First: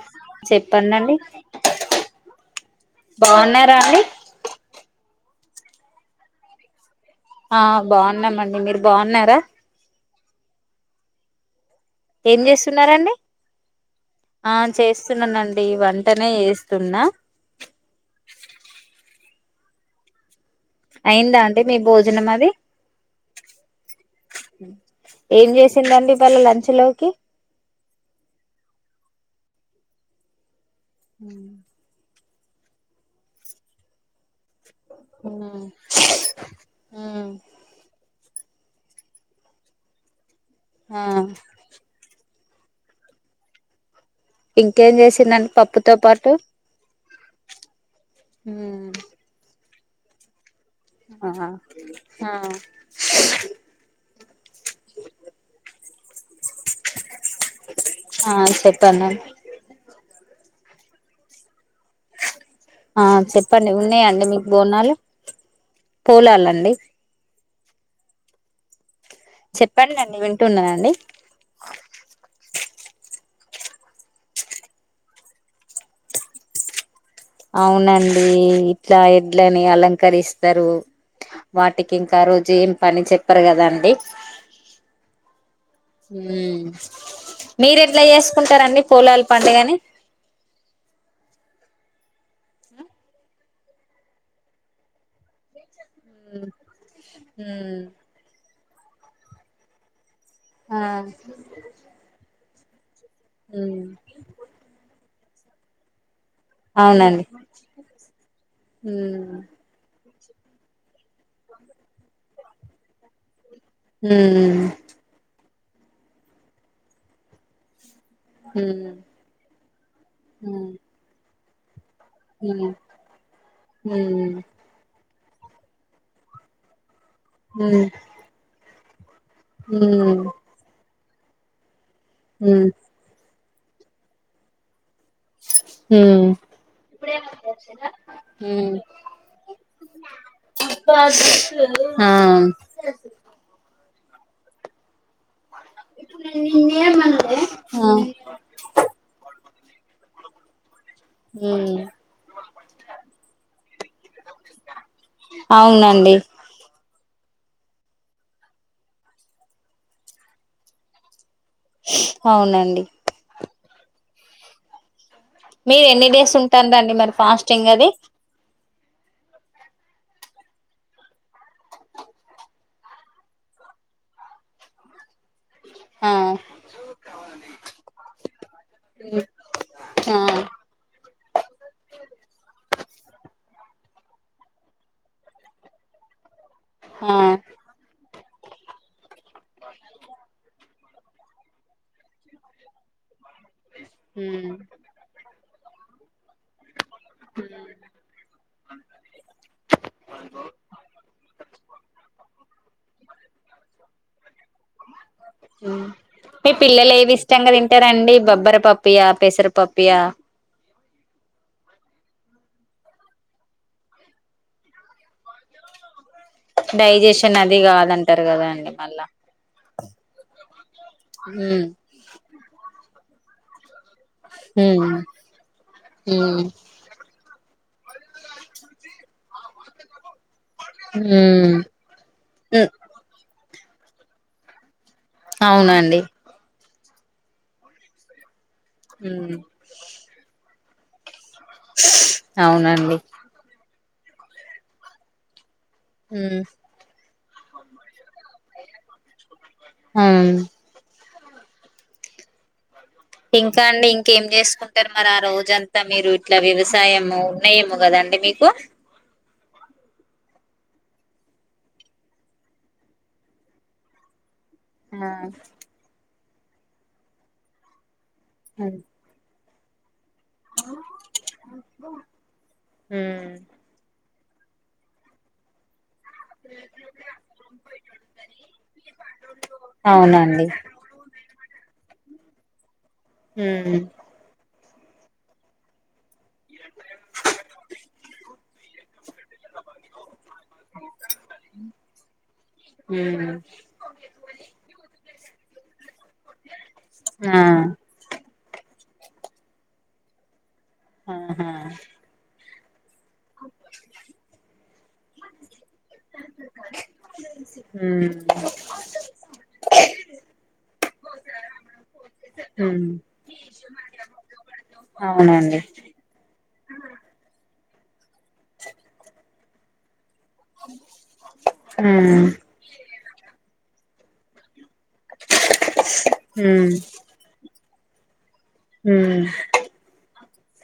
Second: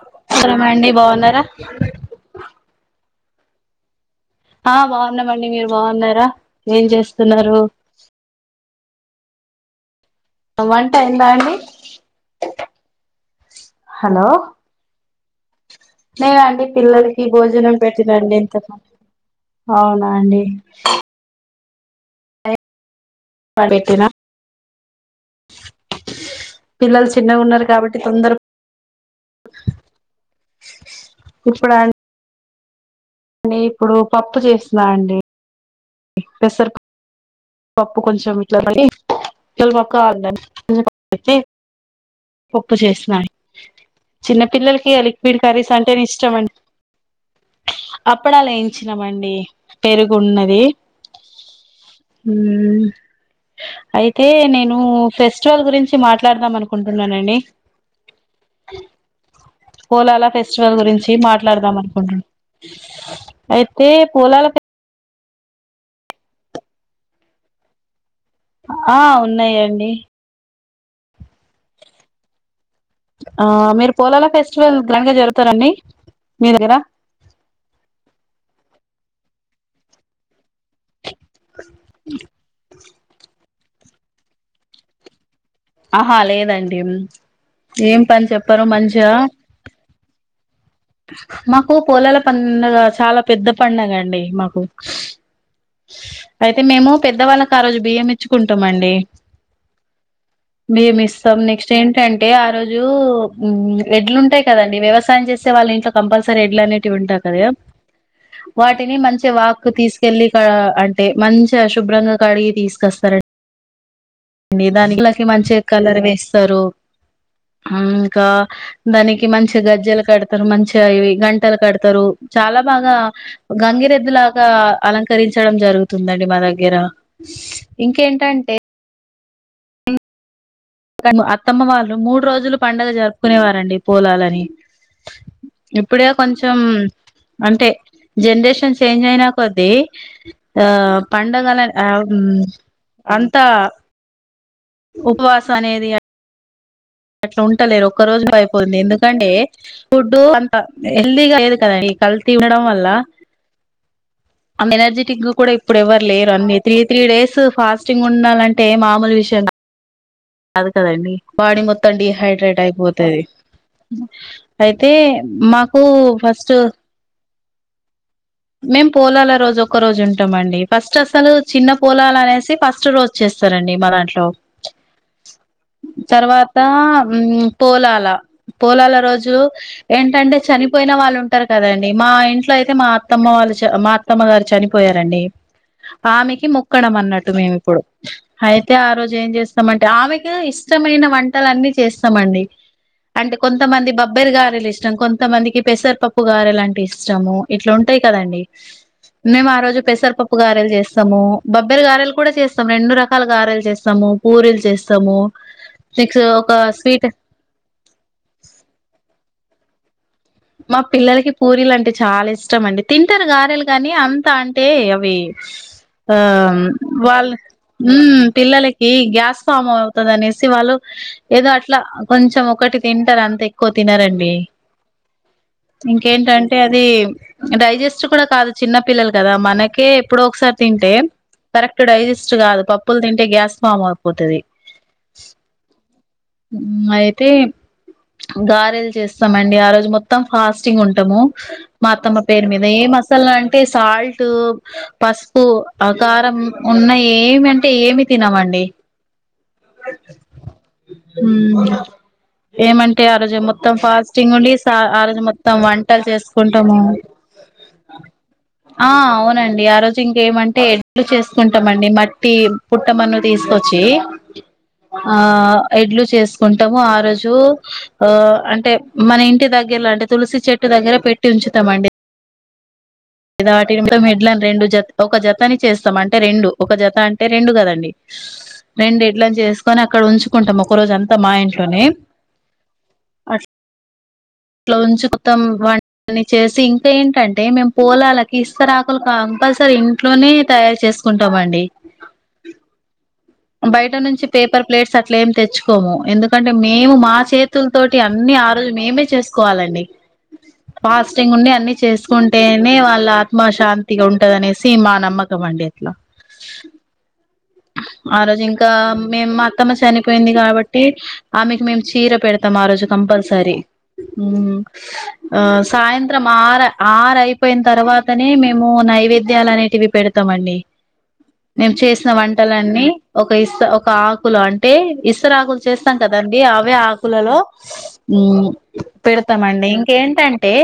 నమస్కారం అండి చెప్పండండి బాగున్నారా. బాగున్నారా అండి. ఆహ్ బాగున్నామండి మీరు బాగున్నారా ఏం చేస్త. ఆహ్ బాగున్నామండి మీరు బాగున్నార్. దా టమంటా ఎందా అండి ఏం చేస్తున్నారండి హలో ఆ చేస్త చిన్నండి నేనండి పిల్లలకి భోజనం పెట్టినండి ఇంత అవునా అండి అయిందా అంత అంట మీ భోజనం అది పెట్నా ఏం చేసిందండి ఇవాళ లంచ్ పిల్లలు లోకి చిన్నగా ఉన్నారు కాబట్టి తొందర ఇప్పుడ ని ఇప్పుడు పప్పు చేస్త లాండే ఉమ్ పెసర్ ఉమ్ పప్పు కొంచెం డి చల్ పక్క ఆన్నా ఆ పోపు చేసినయి చిన్న పిల్లలకి ఇంకేం లిక్విడ్ చేసిందండి కర్రీస్ అంటే పప్పుతో పాటు ఇష్టం అండి అప్పుడ అలా ఉమ్ వేయించినామండి పెరుగున్నది ఆ ఆ అయితే నేను ఫెస్టివల్ గురించి మాట్లా మాట్లాడదాం అనుకుంటున్నానండి ఆ చెప్పండండి కోలాలా ఫెస్టివల్ గురించి వ మాట్లాడదా అనుకుంట ఆ చెప్పండి ఉన్నాయంండి మీకు బోనాలు పోూలాలండి ఆ ఉన్నాయంండి అండీ ఆ మీరు పోలాల ఫెస్టివల్ గ్రాండ్ గా జరుగుతారండి మీ దగ్గర అవునండి ఇట్లా ఎడ్లని అలంకరిస్త ఇస్తారు వాటికి ఇంకా రోజు ఏం పని చెప్పారు కదా అని అండీ ఆహా లేదండి మీరు ఏం ఎట్లా పని చెప్పారు చేసుకుంటారండి మంచిగా పూలలు పడుగని మాకు పొలాల పడుగ చాలా పెద్ద పడుగ అండి మాకు అయితే మేము పెద్దవాళ్ళకి ఆ రోజు ఉమ్ బియ్యం ఇచ్చుకుంటా టమండి ఆ మేము ఇస్తాం నెక్స్ట్ ఏంటంటే ఆ రో ఉమ్ [unintelligible] ఎడ్లు ఉంటాయి కదండి వ్యవసాయం చే వాళ్ళింట్లో కంపల్ [unintelligible] సారి ఎడ్లు అనేటివి ఉంటాయి అవునండి కదా వాటిని మంచిగా ఉమ్ వాక్ తీస్ తెల్లి క అంటే మంచిగ అశుభ్రంగా కడిగి తీసుకొస్తార ఉమ్ [unintelligible] దానికిలాకి మంచిగా కలర్ వేస్తారు కా ఉమ్ దానికి మంచిగా గజ్జలు కడతారు మంచిగా ఇవి గం టలు పెడ్ తరు చాలా ఉమ్ బాగా గంగిరెద్దు ఉమ్ లాగా అలం కరించడం జరుగుతుందండి మా దగ్గర ఇంకేంటంటే హ్మ్ క అత్తమ్మ వా మూడు రోజులు పండగ జరుపుకునేవ రండి పోలాలని ఇప్పుడే ఉమ్ కొంచెం అంటే ఉమ్ ఉమ్ జనరేషన్ చేంజ్ అయినా కొద్దీ ఆ పండగల ఆం ఆ ఆ అంత ఉపవాస అనేది అ అట్లా ఉంటలేరు ఒక్క రోజులో అయిపోంది ఎందుకంటే ఫుడ్ హెల్దీగా లేదు ఉమ్ కదండి కల్తీ తినడం వల్ల అంత ఎనర్జెటిక్ గా కూడా ఇప్పుడు ఎవ్వరు అవునండి లేరు అన్ని త్రీ త్రీ డేస్ ఫాస్టింగ్ ఉండాలంటే ఏ మామూలు విషయం కా అది కదండి బాడీ మొత్తం డిహైడ్రేట్ అవునండి అయిపోతది అయితే మాకు మీరు ఎన్ని డేస్ ఫస్ట్ ఉంటాండి మరి ఫాస్ట్ టింగది మేము పొలాల రోజు ఒక్క రోజు ఉంటామండి ఫస్ట్ అసలు చిన్న పోలాలనేసి ఫస్ట్ రోజు చేస్తారండి మా దాంట్లో ఆ తర్వాత పోలాల పోలాల రోజు ఆ ఏంటంటే చనిపోయిన వాళ్ళు టారు కదండి మా ఇంట్లో అయితే మా అత్త త్తమ్మ వాళ్ళ చ మా అత్తమ్మ గారు చనిపోయారండి ఆమెకి మో క్కడం ఆ అన్నట్టు మేమిప్పుడు అయితే ఆ రోజు ఏం చేస్తామంటే ఆమెకి ఇష్టమైన వంటలన్నీ చేస్తామండి అంటే కొంతమంది బబ్బెరి ఉమ్ గారెలు ఇష్టాం కొంతమందికి పెసరపప్పు గారెలు అంటే ఇష్ ఇష్టాము ఇట్లా కదండి మేము ఆ రోజు పెసరపప్పు గారెలు చేస్తాము బబ్బెర గారెలు కూడా చేస్తాము రెండు రకాల గారలు చేస్తాము పూరీలు చేస్తాము ఉమ్ నక్స్ మీ ఒక పిల్లలు స్వీట్ పేసరు పప్పుయా కష్టమండి తింటారు గారెలు కాని అంతా అంటే అవి ఆ డైజెషన్ వాళ్ళు అది కాదంటారు కదా అండి పిల్లలకి మళ్ళా గ్యాస్ ఫామ అవుతంది అనేసి వాళ్ళు ఏదో ఉమ్ అట్లా కొంచెం ఒకటి తిన్ అది అంత ఎక్కువ తినరండి హ్మ్ ఇంకేంటంటే అది డైజెస్ట్ కూడా కాదు చిన్న పిల్లలు కదా మనకే ఎప్పుడో ఒకసారి తింటే ఉమ్ కరెక్ట్ డైజెస్ట్ కాదు ఉమ్ పప్పులు తింటే గ్యాస్ ఫామ్ అయిపోతది అవునండి అయితే గారెలు ఉమ్ చేస్తామండి ఆ రోజు మొత్తం ఫాస్టింగ్ ఉంటాము మా అతమ్మ పేరు మీద ఏ అవునండి మసాల అంటే సాల్ట్ పసుపు ఆకారం ఉమ్ ఉన్నాయి ఏమి అంటే ఏమి తినమండి హ హ ఏమంట ఆ రోజు మొత్తం ఫాస్టింగ్ ఉండి అంటారు మరి ఆ రోజు మొత్తం రోజంతా వంటలు మీరు ఇట్లా చేసుకుంటాము వ్యవసాయ ఉన్నాయేమో కదాండి మీకు ఆ అవునండి ఆ రోజు ఇంకేమంటే ఎడ్లు చేసుకుంటామండి మట్టి పుట్టమన్ను తీసుకొచ్చి ఆ ఎడ్లు చేసు కుంటాము ఆ రోజు ఆ అంటే మన ఇంటి దగ ఎలా అంటే తులసి చెట్టు దగ్గర పెట్టి ఉంచుతామండి ఇటి ఇట్లాని రెండు జ ఒక జత అని చేస్తాం అంటే అంటే రెండు ఒక జత అంటే రెండు కదండి రెండు ఎట్ల చేసుకొని అక్కడ అవునండి ఉంచుకుంటాం ఒక రోజు అంతా మా ఇంట్లో టనే హు అట్లా ఉంచి వత్తం వ దన్ని చేసి ఇంకా ఏంటంటే మేము పొలాలకి ఇస్తరాఅకులు కంపల్సరీ ఇంట్లోనే తయారు చేసుకుంటామండి ఉమ్ బయట నుంచి పేపర్ ప్లేట్స్ అట్ల ఏమి తెచ్చుకోము ఎందుకంటే మేము మా ఆ చేతుల తోటి అన్ని ఆరో మేమే చేసుకోవాలండి ఫాస్టింగ్ ఆహా ఉండి అన్ని చేసుకుంటే నే వా ఆత్మశాంతిగా ఉంటదనేసి మా నమ్మకంమండి అట్లా ఉమ్ ఆ రోజు ఇంకా మేము అత్తమ్మ చనిపోయింది కాబట్టి ఆమెకి మేము చీర పెడతాం ఆ ఉమ్ రోజు కంపల్సరీ ఆ అవునండి సాయంత్రం ఆర ఆర అయిపోయి తర్వాత నే మేము నైవేద్య ధ్యాల అనేటివి పెడా అండి నేము చేసిన వ ఉమ్ అన్ని ఒక ఒక ఇస్త ఒక ఆకులు అంటే అంటే ఇస్తర ఆకులు చేస్తాం కదండి ఉమ్ అవే ఆకులలో ఊ ఉమ్ పిడతామండి ఇంకా ఏంటి అండి టే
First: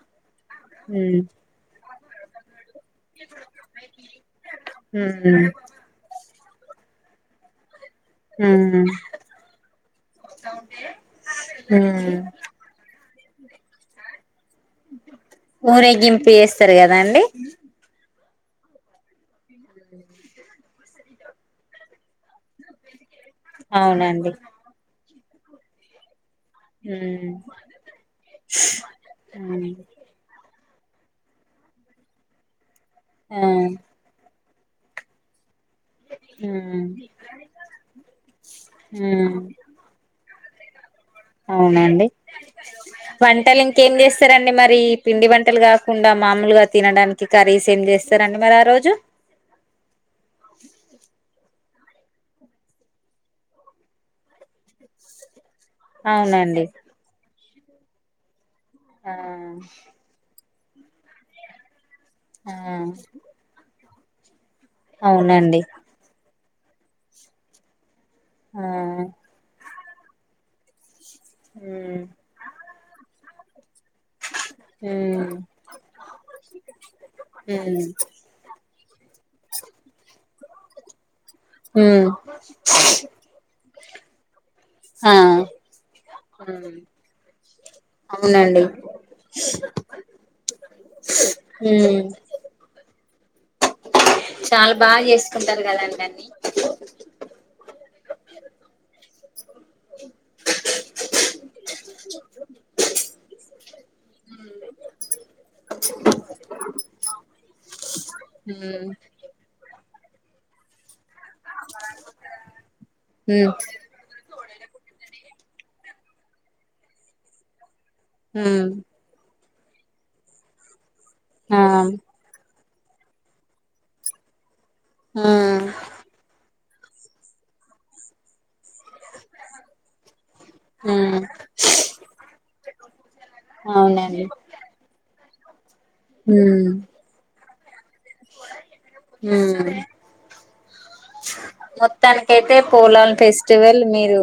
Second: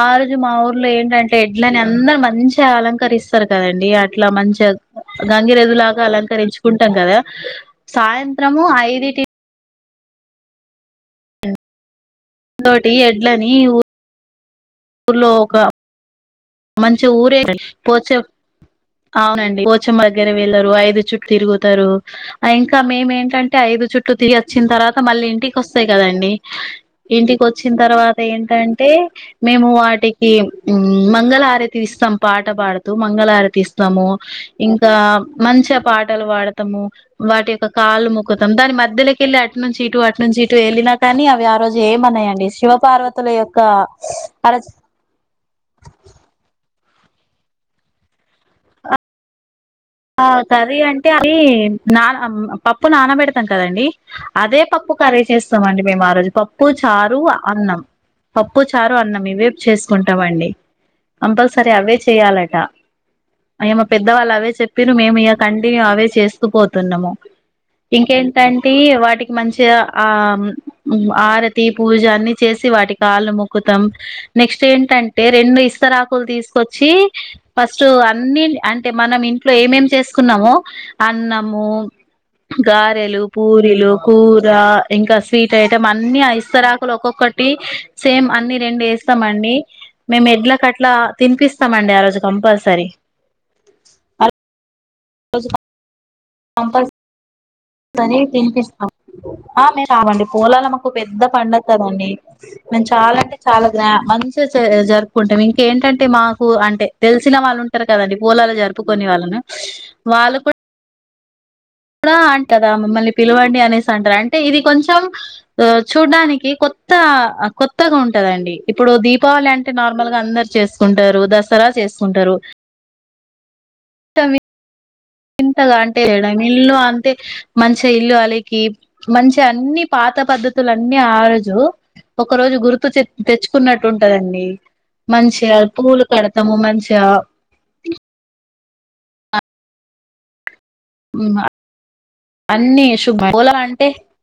అల్ మా ఊర్లో ఉమ్ ఏంటంటే ఎడ్లని అందరు మంచి మంచి అలంకరిస్తారు కదండి అట్లా మంచిగా ఉమ్ గంగిరెద్దులాగా అలంకరించుకుంటాం కదా సాయంత్రము ఐదుటి హు అంతోటి ఎడ్లని ఊ ఊరేగింపు చేస్తా మంచి ఊరే ఎగలి అవునండి పోచమ్మ దగ్గర వెళ్లారు ఐదు చుట్టూ తిరుగుతారు ఇంకా మేమేంటి అంటే ఐదు చుట్లు అవునండి తిగి వచ్చిన తర్వాత, మళ్ళీ ఇంటికి వస్తాయి కదండి ఉమ్ ఇంటికి వచ్చిన తర్వాత ఏంటంటే ఉమ్ మేము వాటికి ఉమ్ మా బంగళ ఆరే తీ ఇస్తాం పాట పాడత ఆ మంగళారతి ఇస్తాము ఇంకా మంచిగా పాటలు వాడతాము ఉమ్ వాటి యొక్క కాళ్ళ మొకుతాము దాని ఉమ్ మధ్యలోకిళ్ళి అటు నుంచి ఇటు అటు నుంచి థెలినాటు కానీ అవి ఆ రోజు అవునండి ఏమన్నాయండి శివ పార్వతుల యొక్క వంటలు ఇంకేం అరచ తకుండా మామూలుగా తినడానికి కర్రీస్ ఏం చేస్తారంండి మరి ఆ రోజు ఆ సది అంటే అవి నానా పప్పు నానబెడతాం కదండి అదే పప్పు కర్రీ చేస్త వస్తాం అండి మేము ఆ రోజు అవునండి పప్పు చారు అన్నం పప్పు చారు ఆ అన్నం ఇవేపు చేసుకుంటాంండి అంబల్ సరే ఆజ ఆ చేయాలట అయమ పెద్దవాళ్ళు అవే చెప్ రు మేము ఇగ అవునండి కంటిన్యూ అవే చేస్ పోతున్నము ఆ ఇంకేంటంటి వాటికి మంచిగ ఆ మ్ ఆరతి పూజ ఉమ్ అన్ని చేసి వాటి కాళ్లు ముక్ కుతం నెక్స్ట్ ఏంటంటే ఉమ్ రెండు ఇస్తరాకులు తీసుకొచ్చి ఉమ్ ఫస్ట్ అన్ని అంటే మనం ఇన్ ఏం ఏం చేసుకున్నామో అన్నము ఉమ్ గారెలు పూరీలు కూర ఆ ఇంకా స్వీట్ ఐటం అన్ని ఉమ్ ఇస్తరాకులు ఒక్కొక్క టి సేమ్ అన్ని అవునండి రెండు వేస్తామండి మేము ఎడ్ల కట్లా తినిపిస్తామండి ఆ ఉమ్ రోజు కంపల్సరీ అ చాల్ బాగా చేసుకుంటారు కదండి అన్ని తని తినిపిస్తామ్ ఆ మేము రావండి పూలలు మాకు పెద్ద పడుగ కదండి మేము చాలా అంటే చాలా గ్ మంచిగా జరుపుకుంటాం ఇంకేంటంటే మాకు అంటే తెలిసిన వాళ్ళు ఉంటారు కదండి పూలాలు ఉమ్ జరుపుకుొనే వాళ్ళను వాళ్ళకు రా అంట గదా మమ్మల్ని ఉమ్ పిలువండి. అనేసి అంటారు అంటే ఇది కొంచెం చూడ్డానికి కొత్త కొత్ త్తగా ఉంటదండి. ఉమ్ ఇప్పుడు దీపావళి అం అంటే నార్మల్గ అందర్ చేస్ కుంటారు ఆ దసర చేసుకుంటారు. ట మీ ఉమ్ వింతగా అంటే [unintelligible] అంటే మంచి ఇల్లు అలికి మంచి అన్ని పాత పద్ధతులన్నీ ఆ ఉమ్ రోజు ఒక రోజు గుర్తు తె తెచ్చుకున్నట్టు అవునండి ఉంటదండి. మంచిగ పూలు కడతాము మంచిగా హు మొత్తానికి అయితే అన్ని పోలాల్ శుభ ఫెస్టివల్ మిరు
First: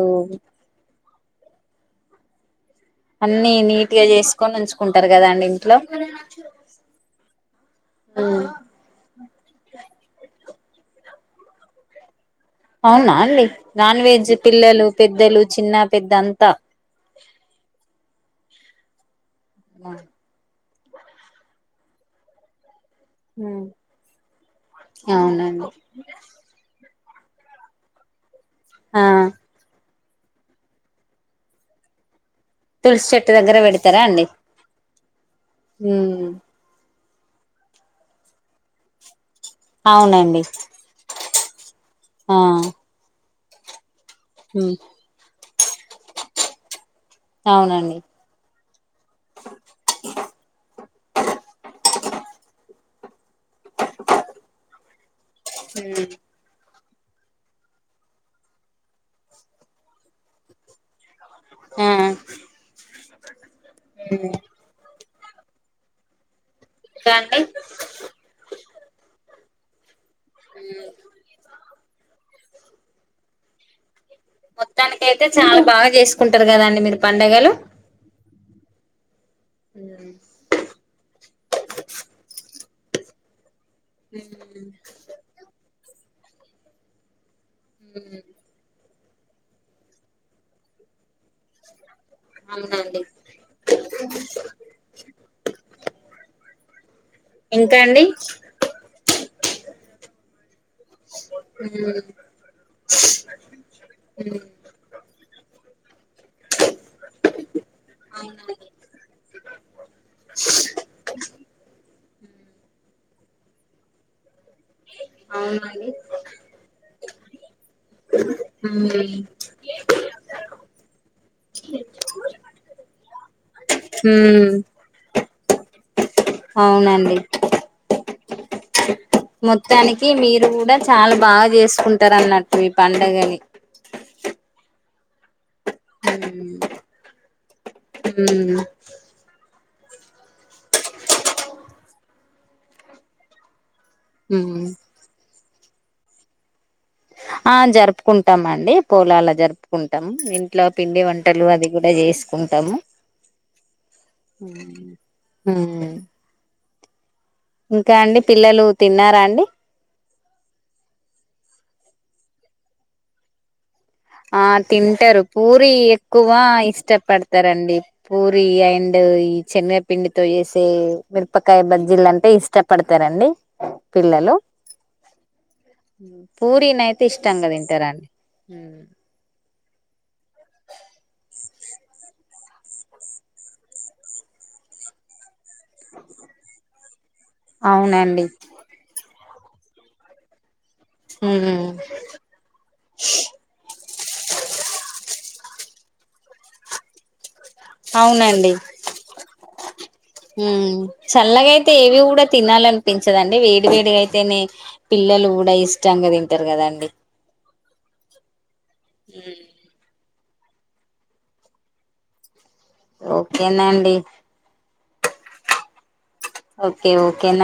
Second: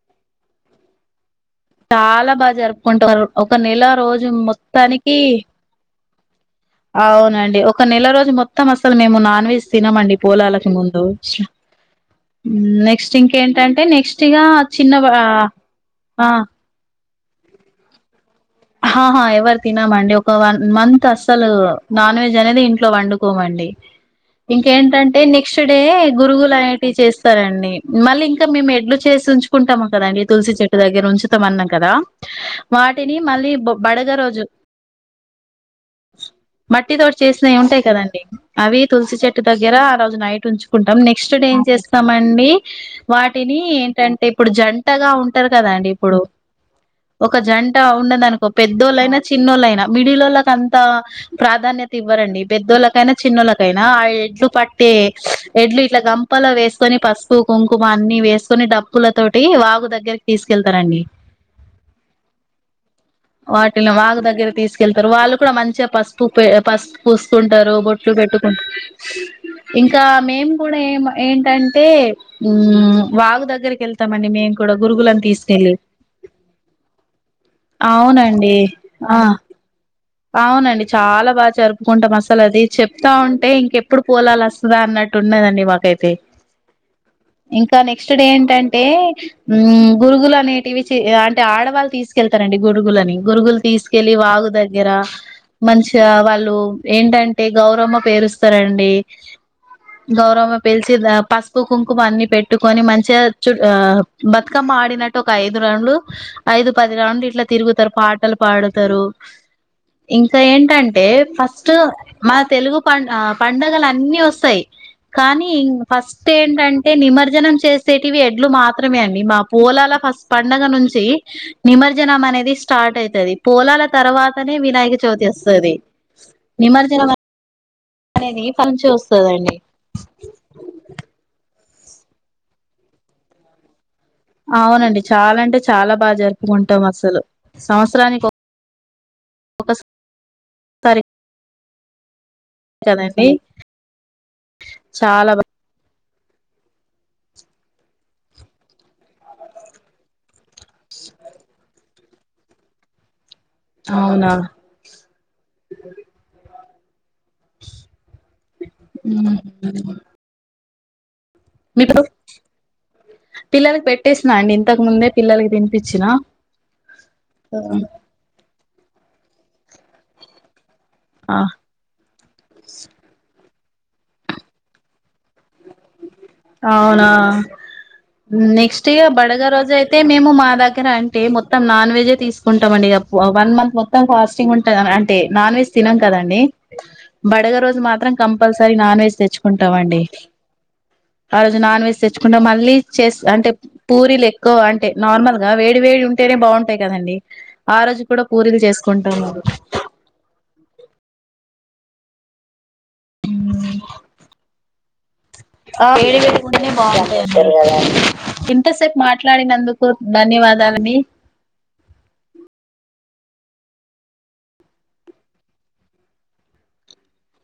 చాల బజార్ అన్ని నీట్గా చేసుకొని ఉంచుకుంటారు. మొత్తానికి కదా అండి ఇంట్లో అవునండి. ఒక నెల రోజు మొత్తం అసలు మేము నాన్ వెజ్ తినమండి. పోలాలకు ముందు నెక్స్ట్ అవునా అండి ఇంకేంటంటే నాన్ నెక్స్ట్ వెజ్ ఇగా పిల్లలు చిన్న పెద్దలు చిన్న పెద్ద ఆ అంతా హా హా ఏ వ్ వర్ తినం అండి ఒక్క వార్ మంత్ అస్సలు నాన్ వెజ్ అనేది ఇం ట్లో వండుకోమండి ఇంకేంటంటే నెక్స్ట్ అవునండి డే గురుగులు క్లీన్ చేస్తారండి మళ్ళీ ఇం కా మేము ఎడ్లు ఆ చేసి ఉంచుకుంటామా కదండి. తులసి చెట్టు దగ్గర ఉంచుతం అన్నం కదా తులసి వాటిని చెట్టు మళ్ళీ దగ్గర బొ పెడతారా బడగ అండి. రోజు హ్ ట్టి తోటి చేసినవి ఉంటాయి. కదండి అవి తులసి చెట్ దగ్గర ఆ రోజు అవునండి నైట్ ఉంచుకుంటం నెక్స్ట్ నెక్స్ట్ డే ఏం చేస్ ఆ స్తమండి వాట్ టిని ఏంట ఇప్పుడు జంటగా ఉం ఉంటరు కదా అండి ఇప్పుడు ఒక జంట అవునండి పెద్దోళ్ళైనా చిన్నోళ్ళైనా మిడిలోళ్ళకు అంత ప్రాధాన్యత ఇవ్వరండి పెద్దోళ్ళకైనా చిన్నోళ్ళకైనా ఆ ఎడ్లు పట్టే ఎడ్లు ఇట్ల గంపలో వేస్ కొని పసుపు కుంకుమ అన్ని వేసుకుని డప్పుల తోటి వాగు దగ్గరకి తీసుకెళ్తారండి హా వాటిల్ వాగ్ దగ్గర తీసు కేళ్తరు వాళ్ళు కూడా మంచిగా పసుపు పే పసుపు ఇంకా అండి పూసుకుంటరు బో చూపెట్టుకుంటు ఇంకా మేము కూడా ఏం ఏంటంటే వాగు దగ్గరికి వెళ్తామండి మేం మొత్తానికైతే చాలా బాగా చేసుకుంటరు కదండి మీర పండు అవునండి ఆ అవునండి చాలా బాగా జరుపుకుంటాం అసలు అది చెప్తా ఉంటే ఇంకెప్పుడు పోలాలు అస్తదా అన్నట్టు ఉన్నదండి మాకైతే ఇంకా నెక్స్ట్ డే ఏంటంటే గురుగులు అనేటివి అంటే ఆడవాళ్ళు తీసుకెళ్తారండి అవునండి గురుగులని గురుగులు తీసుకెళ్ళలి వాగుదగ్గ దగ్గర మంచిగా వాళ్ళు ఏంటంటే ఇంకా గౌరమ్మ అండి పేరుస్తారండి గౌరమ్మ పేల్సి ద పసుపు కుంకుమ అన్ని పెట్టుకొని మంచిగా చు ఆ బతుకమ్మ అడి నట్ ఒక ఐదు రౌండ్లు ఐదు పది రౌండ్లు ఇట్లా తిరుగుతరు పాటలు పాడుతరు ఇంకా ఏంటంటే ఫస్ట్ మా తెలుగు ప పండగలు అన్ని వస్తాయి కానీ అవునండి ఫస్ట్ ఏంటంటే నిమజ్జనం చేసేటివి ఎడ్లు మాత్రమే అండి మా పోలాల ఫస్ట్ పండగ నుంచి నిమజ్జనం అనేది స్టార్ట్ అయితది పోలాల తర్వాత కని ఉమ్ వినాయక చవితి అస్ తది అవునండి అనేది పను చూస్ మొత్తానికి మీరు కూడా చాలా బాగా చేస్ కుంటరన్నట్టు ఈ పండగని అవునండి చాలా అంటే చాలా బాగా ఉమ్ జరుపుకుంటాం అసలు సంవత్సరానికి ఒ ఉమ్ కరే కదండి ఉమ్. చాలా బ ఆ జరుపుకుంటాం అండి పూలాల జరుపుకుంటాము ఇంట్లో పిండి వంటలు అది కూడా చేసుకుంటాము అవునా ఉమ్ ఉమ్. ఇంకా అండి పిల్లలు తిన్నారా ఉమ్ అండి పిల్లాకి పెట్ ఆ తింటారు పూరి ఎక్కువ ఇష్టపడతారంండి పూరి అయినా ఈ చెన్నపిండితో చే ఆ మిరపకాయ బజ్జీలు అంటే ఇష్టపడతారండి పిల్లలు పూరనయితే అవునా ఇష్టంగా తింటారంండి పగ రోజు అయితే మేము మా దగ్గర అంటే మొత్తం నాన్ వెజ్ే తీసుకుంటాం అండి ఇ వన్ మంత్ మొత్తం ఫాస్టింగ్ ఉంట అంటే నాన్ వెజ్ తినం కదండి బడగ రోజు మాత్రం అవునండి కంపల్సర నాన్వ వెజ్ తెచ్చు ఉంటామండి ఆ రోజు నాన్ వెజ్ తెచ్చుకుంటా మళ్ళీ చే అంటే పూరీలు ఎక్కువ అంటే నార్మల్ గా వేడి వేడి ఉంటేనే బాగుంటాయి కదండడి అవునండి ఉమ్ చల్లగై టే ఏవి కూడా తినాలని పించదండి వేడి వేడిగా అయితేనే పిల్లలు కూడా ఇష్టంగా తింటారు కదాండి తిన్ ఎంత సేపు మాట్లాడినందుకు ధన్యవాదాలండి ఓకేనండి ఓకే ఓకే నా